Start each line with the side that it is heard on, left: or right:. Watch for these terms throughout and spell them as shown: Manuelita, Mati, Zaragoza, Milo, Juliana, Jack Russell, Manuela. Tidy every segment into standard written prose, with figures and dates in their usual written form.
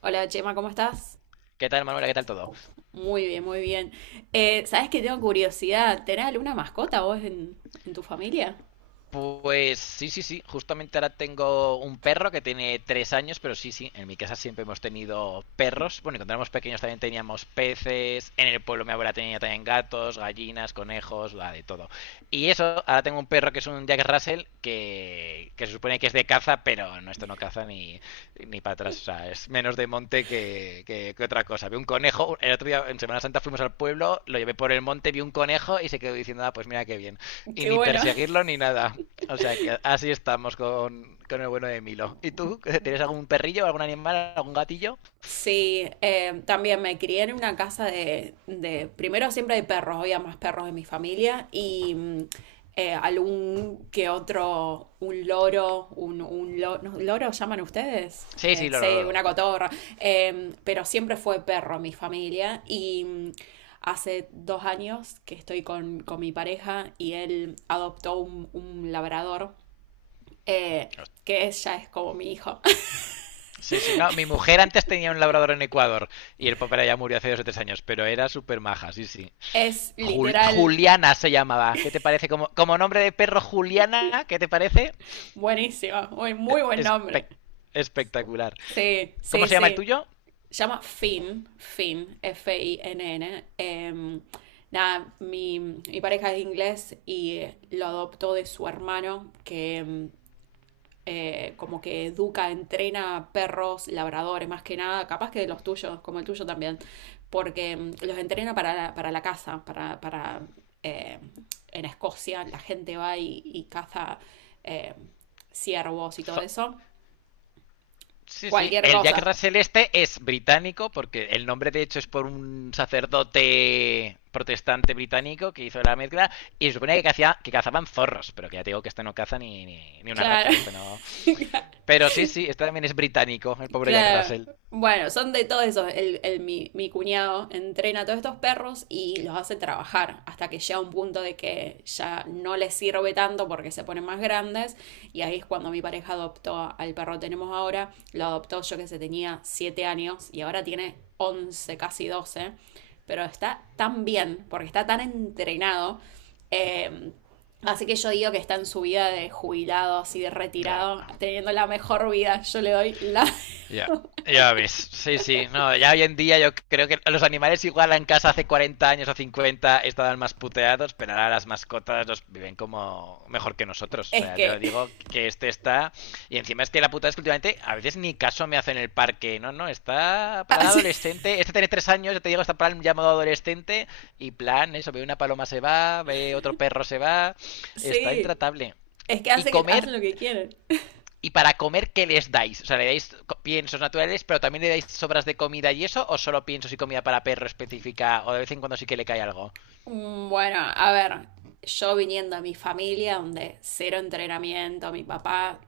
right: Hola Chema, ¿cómo estás?
left: ¿Qué tal, Manuela? ¿Qué tal todo?
right: Muy bien, muy bien. ¿Sabes que tengo curiosidad? ¿Tenés alguna mascota vos en tu familia?
left: Pues sí, sí, sí. Justamente ahora tengo un perro que tiene 3 años, pero sí, sí. En mi casa siempre hemos tenido perros. Bueno, y cuando éramos pequeños también teníamos peces. En el pueblo mi abuela tenía también gatos, gallinas, conejos, la de todo. Y eso, ahora tengo un perro que es un Jack Russell que se supone que es de caza, pero no, esto no caza ni para atrás. O sea, es menos de monte que otra cosa. Vi un conejo. El otro día en Semana Santa fuimos al pueblo, lo llevé por el monte, vi un conejo y se quedó diciendo, ah, pues mira qué bien. Y
right: Qué
left: ni
right: bueno.
left: perseguirlo ni nada. O sea que así estamos con el bueno de Milo. ¿Y tú? ¿Tienes algún perrillo, algún animal, algún gatillo?
right: Sí, también me crié en una casa de. Primero siempre hay perros, había más perros en mi familia y algún que otro, un loro, un lo- ¿no? loro, ¿llaman ustedes?
left: Sí, sí, loro,
right: Sí,
left: loro.
right: una cotorra. Pero siempre fue perro mi familia y hace 2 años que estoy con mi pareja y él adoptó un labrador, eh, ya es como mi hijo.
left: Sí, sí, no. Mi mujer antes tenía un labrador en Ecuador y el papá ya murió hace 2 o 3 años, pero era súper maja, sí, sí.
right: Es literal.
left: Juliana se llamaba. ¿Qué te parece? Como, como nombre de perro Juliana, ¿qué te parece?
right: Buenísimo, muy,
left: Eh,
right: muy buen nombre.
left: espe- Espectacular.
right: Sí,
left: ¿Cómo
right: sí,
left: se llama el
right: sí.
left: tuyo?
right: Se llama Finn, Finn, Finn. Nada, mi pareja es inglés y lo adoptó de su hermano, que como que educa, entrena perros, labradores, más que nada, capaz que de los tuyos, como el tuyo también, porque los entrena para para la caza, para eh, en Escocia la gente va y caza, eh, ciervos y todo
left: Zo-
right: eso.
left: Sí, sí.
right: Cualquier
left: El Jack
right: cosa.
left: Russell este es británico, porque el nombre de hecho es por un sacerdote protestante británico que hizo la mezcla. Y se supone que, hacía, que cazaban zorros, pero que ya te digo que este no caza ni una rata.
right: Claro.
left: O sea, este no. Pero sí, sí, este también es británico, el pobre Jack
right: Claro.
left: Russell.
right: Bueno, son de todos esos. Mi cuñado entrena a todos estos perros y los hace trabajar hasta que llega un punto de que ya no les sirve tanto porque se ponen más grandes. Y ahí es cuando mi pareja adoptó al perro que tenemos ahora. Lo adoptó yo que se tenía 7 años y ahora tiene 11, casi 12. Pero está tan bien porque está tan entrenado. eh, Así que yo digo que está en su vida de jubilado, así de retirado,
left: Ah.
right: teniendo la mejor vida. Yo le doy la...
left: Ya, ya ves. Sí, sí. No, ya hoy en día yo creo que los animales igual en casa hace 40 años o 50 estaban más puteados, pero ahora las mascotas los viven como mejor que nosotros. O
right: Es
left: sea, te lo
right: que
left: digo que este está... Y encima es que la puta es que últimamente a veces ni caso me hace en el parque. No, no, está plan
right: hace-
left: adolescente. Este tiene 3 años, ya te digo, está plan ya modo adolescente. Y plan, eso, ve una paloma se va, ve otro perro se va. Está
right: sí,
left: intratable.
right: es que
left: Y comer
right: hacen lo que quieren.
left: ¿y para comer qué les dais? O sea, ¿le dais piensos naturales, pero también le dais sobras de comida y eso? ¿O solo piensos y comida para perro específica? ¿O de vez en cuando sí que le cae algo?
right: Bueno, a ver, yo viniendo a mi familia, donde cero entrenamiento,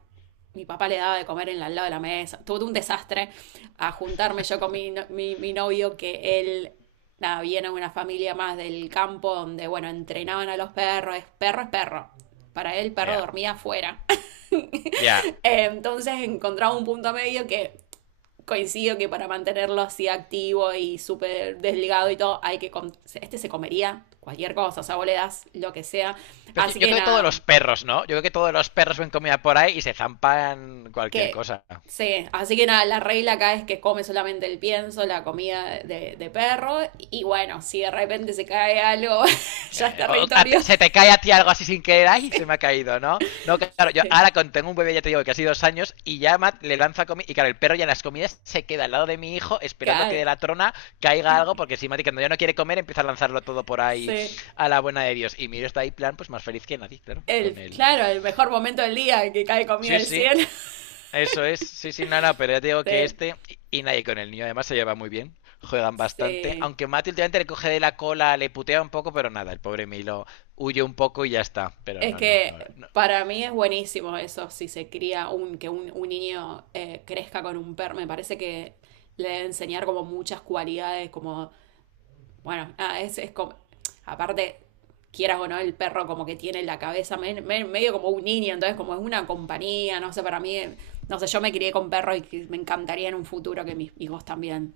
right: mi papá le daba de comer en al lado de la mesa, tuve un desastre a juntarme yo con mi, no- mi novio, que él, nada, viene de una familia más del campo, donde, bueno, entrenaban a los perros, es perro es perro. Para él,
left: Ya,
right: perro
left: yeah.
right: dormía afuera.
left: Ya. Yeah.
right: Entonces encontraba un punto medio que coincido que para mantenerlo así activo y súper desligado y todo, hay que... Este se comería cualquier cosa, o sea, vos le das lo que sea.
left: Pero es
right: Así
left: que yo
right: que
left: creo que todos los
right: nada,
left: perros, ¿no? Yo creo que todos los perros ven comida por ahí y se zampan cualquier
right: que...
left: cosa.
right: Sí, así que nada, la regla acá es que come solamente el pienso, la comida de perro, y bueno, si de repente se cae algo, ya es territorio.
left: Se te cae a ti algo así sin querer, ay, se me ha caído, ¿no? No, claro, yo
right: Sí,
left: ahora tengo un bebé, ya te digo, que hace 2 años, y ya le lanza comida, y claro, el perro ya en las comidas se queda al lado de mi hijo esperando que
right: claro,
left: de la trona caiga algo, porque si Mati cuando ya no quiere comer empieza a lanzarlo todo por ahí
right: sí.
left: a la buena de Dios. Y miro está ahí, plan, pues más feliz que nadie, claro, con
right: El,
left: él.
right: claro, el mejor momento del día que cae comida
left: Sí,
right: del
left: sí.
right: cielo.
left: Eso es, sí, sí, no, no, pero ya te digo que
right: Sí,
left: este y nadie con el niño además se lleva muy bien, juegan bastante,
right: sí.
left: aunque Mati últimamente le coge de la cola, le putea un poco, pero nada, el pobre Milo huye un poco y ya está, pero
right: Es
left: no, no,
right: que
left: no, no,
right: para mí es buenísimo eso, si se cría un niño, crezca con un perro. Me parece que le debe enseñar como muchas cualidades, como, bueno, nada, es como, aparte, quieras o no, el perro como que tiene la cabeza medio como un niño, entonces como es una compañía, no sé, para mí, no sé, yo me crié con perros y que me encantaría en un futuro que mis hijos también.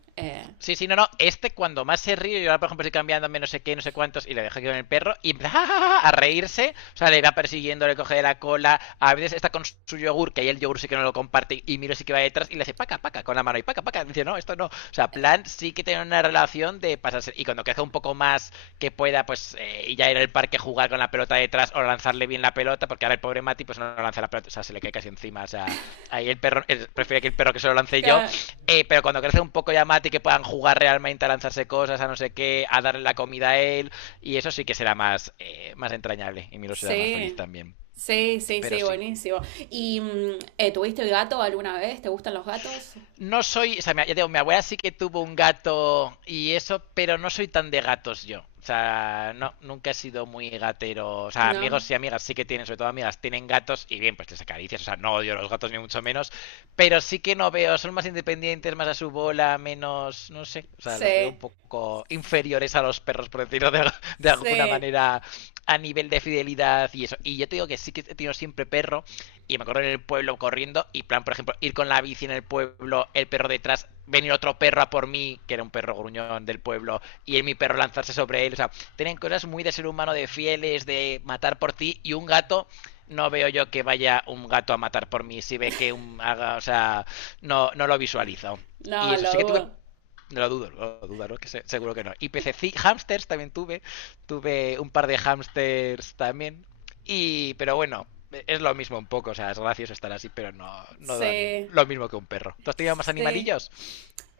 left: sí, sí, no, no. Este cuando más se ríe, yo ahora por ejemplo estoy cambiándome no sé qué, no sé cuántos, y le dejo aquí con el perro, y empieza "Ja, ja, ja", a reírse. O sea, le va persiguiendo, le coge de la cola. A veces está con su yogur, que ahí el yogur sí que no lo comparte, y miro sí que va detrás, y le hace paca, paca, con la mano, y paca, paca. Y dice, no, esto no. O sea, plan sí que tiene una relación de pasarse. Y cuando crezca un poco más que pueda, pues ya ir al parque a jugar con la pelota detrás o lanzarle bien la pelota, porque ahora el pobre Mati pues no lanza la pelota, o sea, se le cae casi encima. O sea, ahí el perro, prefiere que el perro que se lo lance yo,
right: eh,
left: pero cuando crecen un poco ya Mati, que puedan jugar realmente a lanzarse cosas, a no sé qué, a darle la comida a él, y eso sí que será más, más entrañable y Milo será más feliz
right: Sí,
left: también.
right: sí, sí,
left: Pero
right: sí,
left: sí,
right: buenísimo. ¿Y tuviste el gato alguna vez? ¿Te gustan los gatos?
left: no soy, o sea, ya digo, mi abuela sí que tuvo un gato y eso, pero no soy tan de gatos yo. O sea, no, nunca he sido muy gatero. O sea,
right: No.
left: amigos y amigas sí que tienen, sobre todo amigas, tienen gatos y bien, pues les acaricias. O sea, no odio los gatos ni mucho menos, pero sí que no veo, son más independientes, más a su bola, menos, no sé, o sea, los veo un
right: Sí,
left: poco inferiores a los perros, por decirlo de alguna
right: sí.
left: manera, a nivel de fidelidad y eso. Y yo te digo que sí que he tenido siempre perro, y me acuerdo en el pueblo corriendo y plan, por ejemplo, ir con la bici en el pueblo, el perro detrás, venir otro perro a por mí, que era un perro gruñón del pueblo, y él, mi perro lanzarse sobre él. O sea, tienen cosas muy de ser humano, de fieles, de matar por ti, y un gato, no veo yo que vaya un gato a matar por mí si ve que un haga, o sea, no, no lo visualizo. Y
right: No,
left: eso,
right: lo
left: sí que tuve
right: dudo.
left: no lo dudo, no lo dudo, ¿no? Seguro que no. Y pececi, hamsters también tuve. Tuve un par de hamsters también. Y, pero bueno, es lo mismo un poco. O sea, es gracioso estar así, pero no, no dan
right: Sí,
left: lo mismo que un perro. ¿Tú has tenido más
right: sí.
left: animalillos?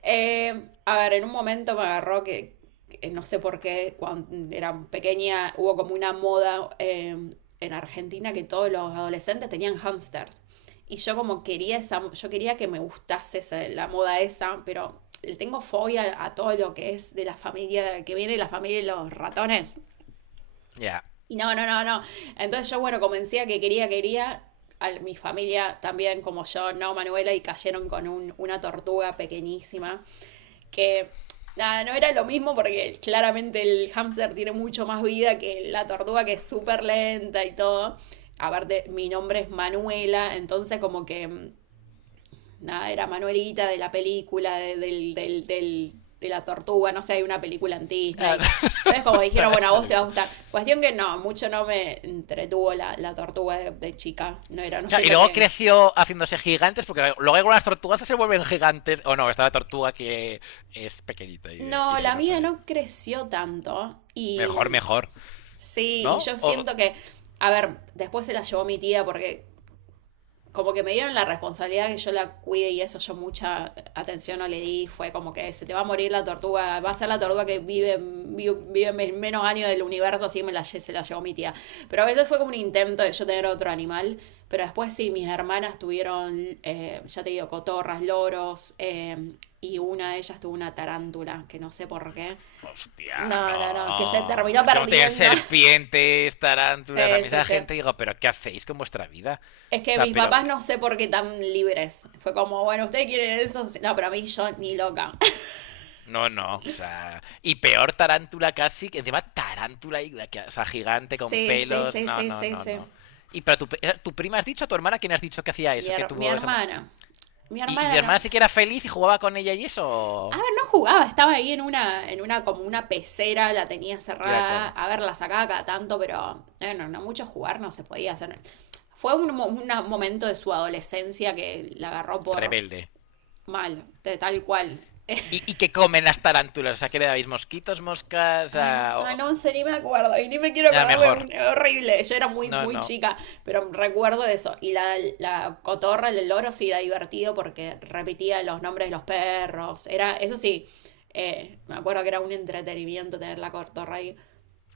right: A ver, en un momento me agarró que no sé por qué, cuando era pequeña, hubo como una moda, en Argentina que todos los adolescentes tenían hamsters. Y yo como quería esa, yo quería que me gustase la moda esa, pero le tengo fobia a todo lo que es de la familia, que viene de la familia de los ratones.
left: Ya.
right: Y no, no, no, no. Entonces yo, bueno, convencía que quería, quería. Mi familia también, como yo, no, Manuela, y cayeron con una tortuga pequeñísima que, nada, no era lo mismo porque claramente el hámster tiene mucho más vida que la tortuga que es súper lenta y todo. Aparte, mi nombre es Manuela, entonces como que nada, era Manuelita de la película, de, del, del, del- de la tortuga, no sé, hay una película en
left: Ah,
right: Disney. Entonces como
left: no,
right: dijeron,
left: no,
right: bueno, a
left: no lo
right: vos
left: he
right: te va a
left: visto.
right: gustar. Cuestión que no, mucho no me entretuvo la tortuga de chica, no era, no
left: Claro, y
right: siento
left: luego
right: que...
left: creció haciéndose gigantes, porque luego algunas tortugas se vuelven gigantes. O oh, no, está la tortuga que es pequeñita y
right: No,
left: de ahí
right: la
left: no
right: mía
left: salen.
right: no creció tanto y...
left: Mejor, mejor.
right: Sí, y
left: ¿No?
right: yo
left: O,
right: siento que, a ver, después se la llevó mi tía porque como que me dieron la responsabilidad que yo la cuide y eso yo mucha atención no le di, fue como que se te va a morir la tortuga, va a ser la tortuga que vive, vive, vive menos años del universo, así me se la llevó mi tía. Pero a veces fue como un intento de yo tener otro animal, pero después sí, mis hermanas tuvieron, ya te digo, cotorras, loros, y una de ellas tuvo una tarántula, que no sé por qué.
left: hostia,
right: No, no, no, que se
left: no.
right: terminó
left: Es como tener
right: perdiendo.
left: serpientes, tarántulas. A
right: Sí,
left: mí
right: sí,
left: esa
right: sí.
left: gente digo, pero ¿qué hacéis con vuestra vida?
right: Es
left: O
right: que
left: sea,
right: mis
left: pero...
right: papás no sé por qué tan libres. Fue como, bueno, ¿ustedes quieren eso? Sí. No, pero a mí yo ni loca.
left: No, no. O sea, y peor tarántula casi, que encima tarántula, o sea, gigante con
right: Sí, sí,
left: pelos.
right: sí,
left: No,
right: sí,
left: no,
right: sí,
left: no,
right: sí.
left: no. Y pero tu prima has dicho, tu hermana, ¿quién has dicho que hacía eso? Que
right: Mi
left: tuvo esa...
right: hermana. Mi
left: ¿Y, y tu
right: hermana no.
left: hermana sí que era feliz y jugaba con ella y
right: A ver,
left: eso?
right: no jugaba, estaba ahí en una, como una pecera, la tenía
left: Ya,
right: cerrada.
left: claro.
right: A ver, la sacaba cada tanto, pero no, no mucho jugar no se podía hacer. Fue un, momento de su adolescencia que la agarró por
left: Rebelde.
right: mal, de tal cual.
left: Y qué comen las tarántulas? O sea, ¿qué le dabais? ¿Mosquitos, moscas?
right: Ay, no sé, ni me acuerdo. Y ni me quiero
left: Ya,
right: acordar, pero
left: mejor.
right: es horrible. Yo era muy,
left: No,
right: muy
left: no.
right: chica, pero recuerdo eso. Y la cotorra, el loro, sí era divertido porque repetía los nombres de los perros. Era, eso sí, me acuerdo que era un entretenimiento tener la cotorra ahí.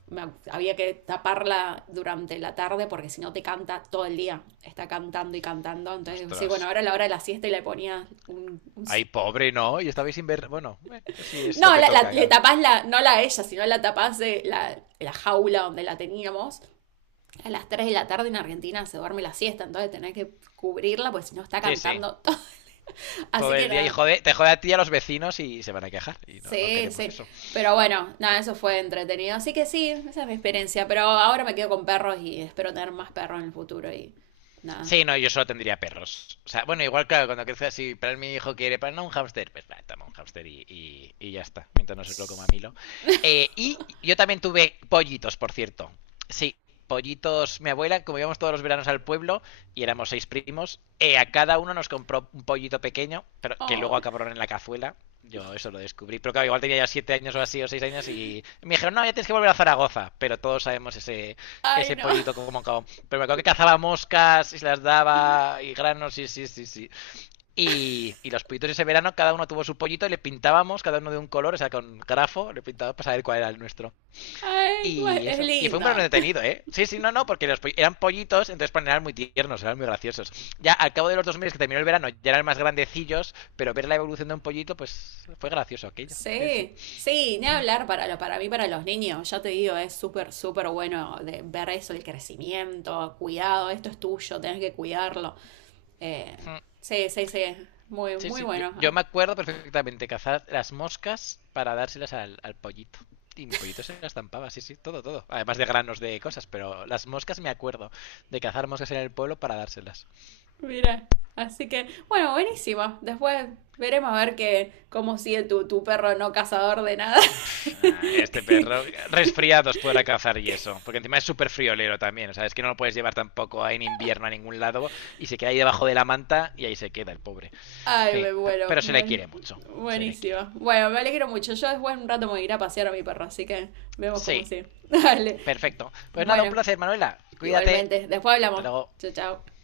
right: Había que taparla durante la tarde porque si no te canta todo el día. Está cantando y cantando. Entonces, sí, bueno,
left: Ostras.
right: ahora a la hora de la siesta y le ponía un...
left: Ay, pobre, ¿no? Y estabais sin ver... Bueno, sí, es lo
right: No,
left: que toca,
right: le
left: claro.
right: tapás la, no la ella, sino la tapás de la jaula donde la teníamos. A las 3 de la tarde en Argentina se duerme la siesta, entonces tenés que cubrirla, porque si no está
left: Sí, sí.
right: cantando todo. Así
left: Todo
right: que
left: el día y
right: nada,
left: jode, te jode a ti y a los vecinos y se van a quejar. Y no, no
right: sí,
left: queremos
right: sí.
left: eso.
right: Pero bueno, nada, eso fue entretenido. Así que sí, esa es mi experiencia. Pero ahora me quedo con perros y espero tener más perros en el futuro y nada.
left: Sí, no, yo solo tendría perros. O sea, bueno, igual, claro, cuando crezca si para él mi hijo quiere, para no un hámster, pues para, toma un hámster y y ya está, mientras no se lo coma
right: Tss.
left: Milo. Y yo también tuve pollitos, por cierto. Sí, pollitos. Mi abuela, como íbamos todos los veranos al pueblo y éramos 6 primos, a cada uno nos compró un pollito pequeño, pero que
right: Oh,
left: luego acabaron en la cazuela. Yo eso lo descubrí, pero claro, igual tenía ya 7 años o así, o 6 años, y me dijeron, no, ya tienes que volver a Zaragoza, pero todos sabemos ese,
right: ay,
left: ese
right: no.
left: pollito como cabo. Pero me acuerdo que cazaba moscas y se las daba y granos, sí, sí, sí, sí. Y los pollitos ese verano, cada uno tuvo su pollito y le pintábamos cada uno de un color, o sea, con grafo, le pintábamos para saber cuál era el nuestro.
right: Ay,
left: Y
right: es
left: eso. Y fue un verano
right: lindo.
left: detenido, ¿eh? Sí, sí, no, no, porque los eran pollitos, entonces pues, eran muy tiernos, eran muy graciosos. Ya al cabo de los 2 meses que terminó el verano, ya eran más grandecillos, pero ver la evolución de un pollito, pues fue gracioso aquello. Sí, sí.
right: Sí, sí, ni
left: Mm,
right: hablar para, para mí, para los niños, ya te digo, es súper, súper bueno de ver eso, el crecimiento, cuidado, esto es tuyo, tenés que cuidarlo. Eh,
left: mm.
right: sí, sí, sí, muy,
left: Sí,
right: muy
left: sí.
right: bueno.
left: Yo
right: Ah,
left: me acuerdo perfectamente cazar las moscas para dárselas al pollito. Y mi pollito se las estampaba, sí, sí, todo, todo. Además de granos de cosas, pero las moscas me acuerdo de cazar moscas en el pueblo para dárselas.
right: mira, así que, bueno, buenísimo. Después veremos a ver que, cómo sigue tu perro no cazador de nada.
left: Ah, este perro, resfriados podrá cazar y eso. Porque encima es súper friolero también. O sea, es que no lo puedes llevar tampoco en invierno a ningún lado y se queda ahí debajo de la manta y ahí se queda el pobre.
right: Ay,
left: Sí,
right: me muero,
left: pero se le
right: bueno,
left: quiere mucho. Se le quiere.
right: buenísimo. Bueno, me alegro mucho. Yo después en un rato me voy a ir a pasear a mi perro, así que vemos cómo
left: Sí,
right: sigue. Dale.
left: perfecto. Pues nada, un
right: Bueno,
left: placer, Manuela. Cuídate.
right: igualmente, después
left: Hasta
right: hablamos.
left: luego.
right: Chao, chao.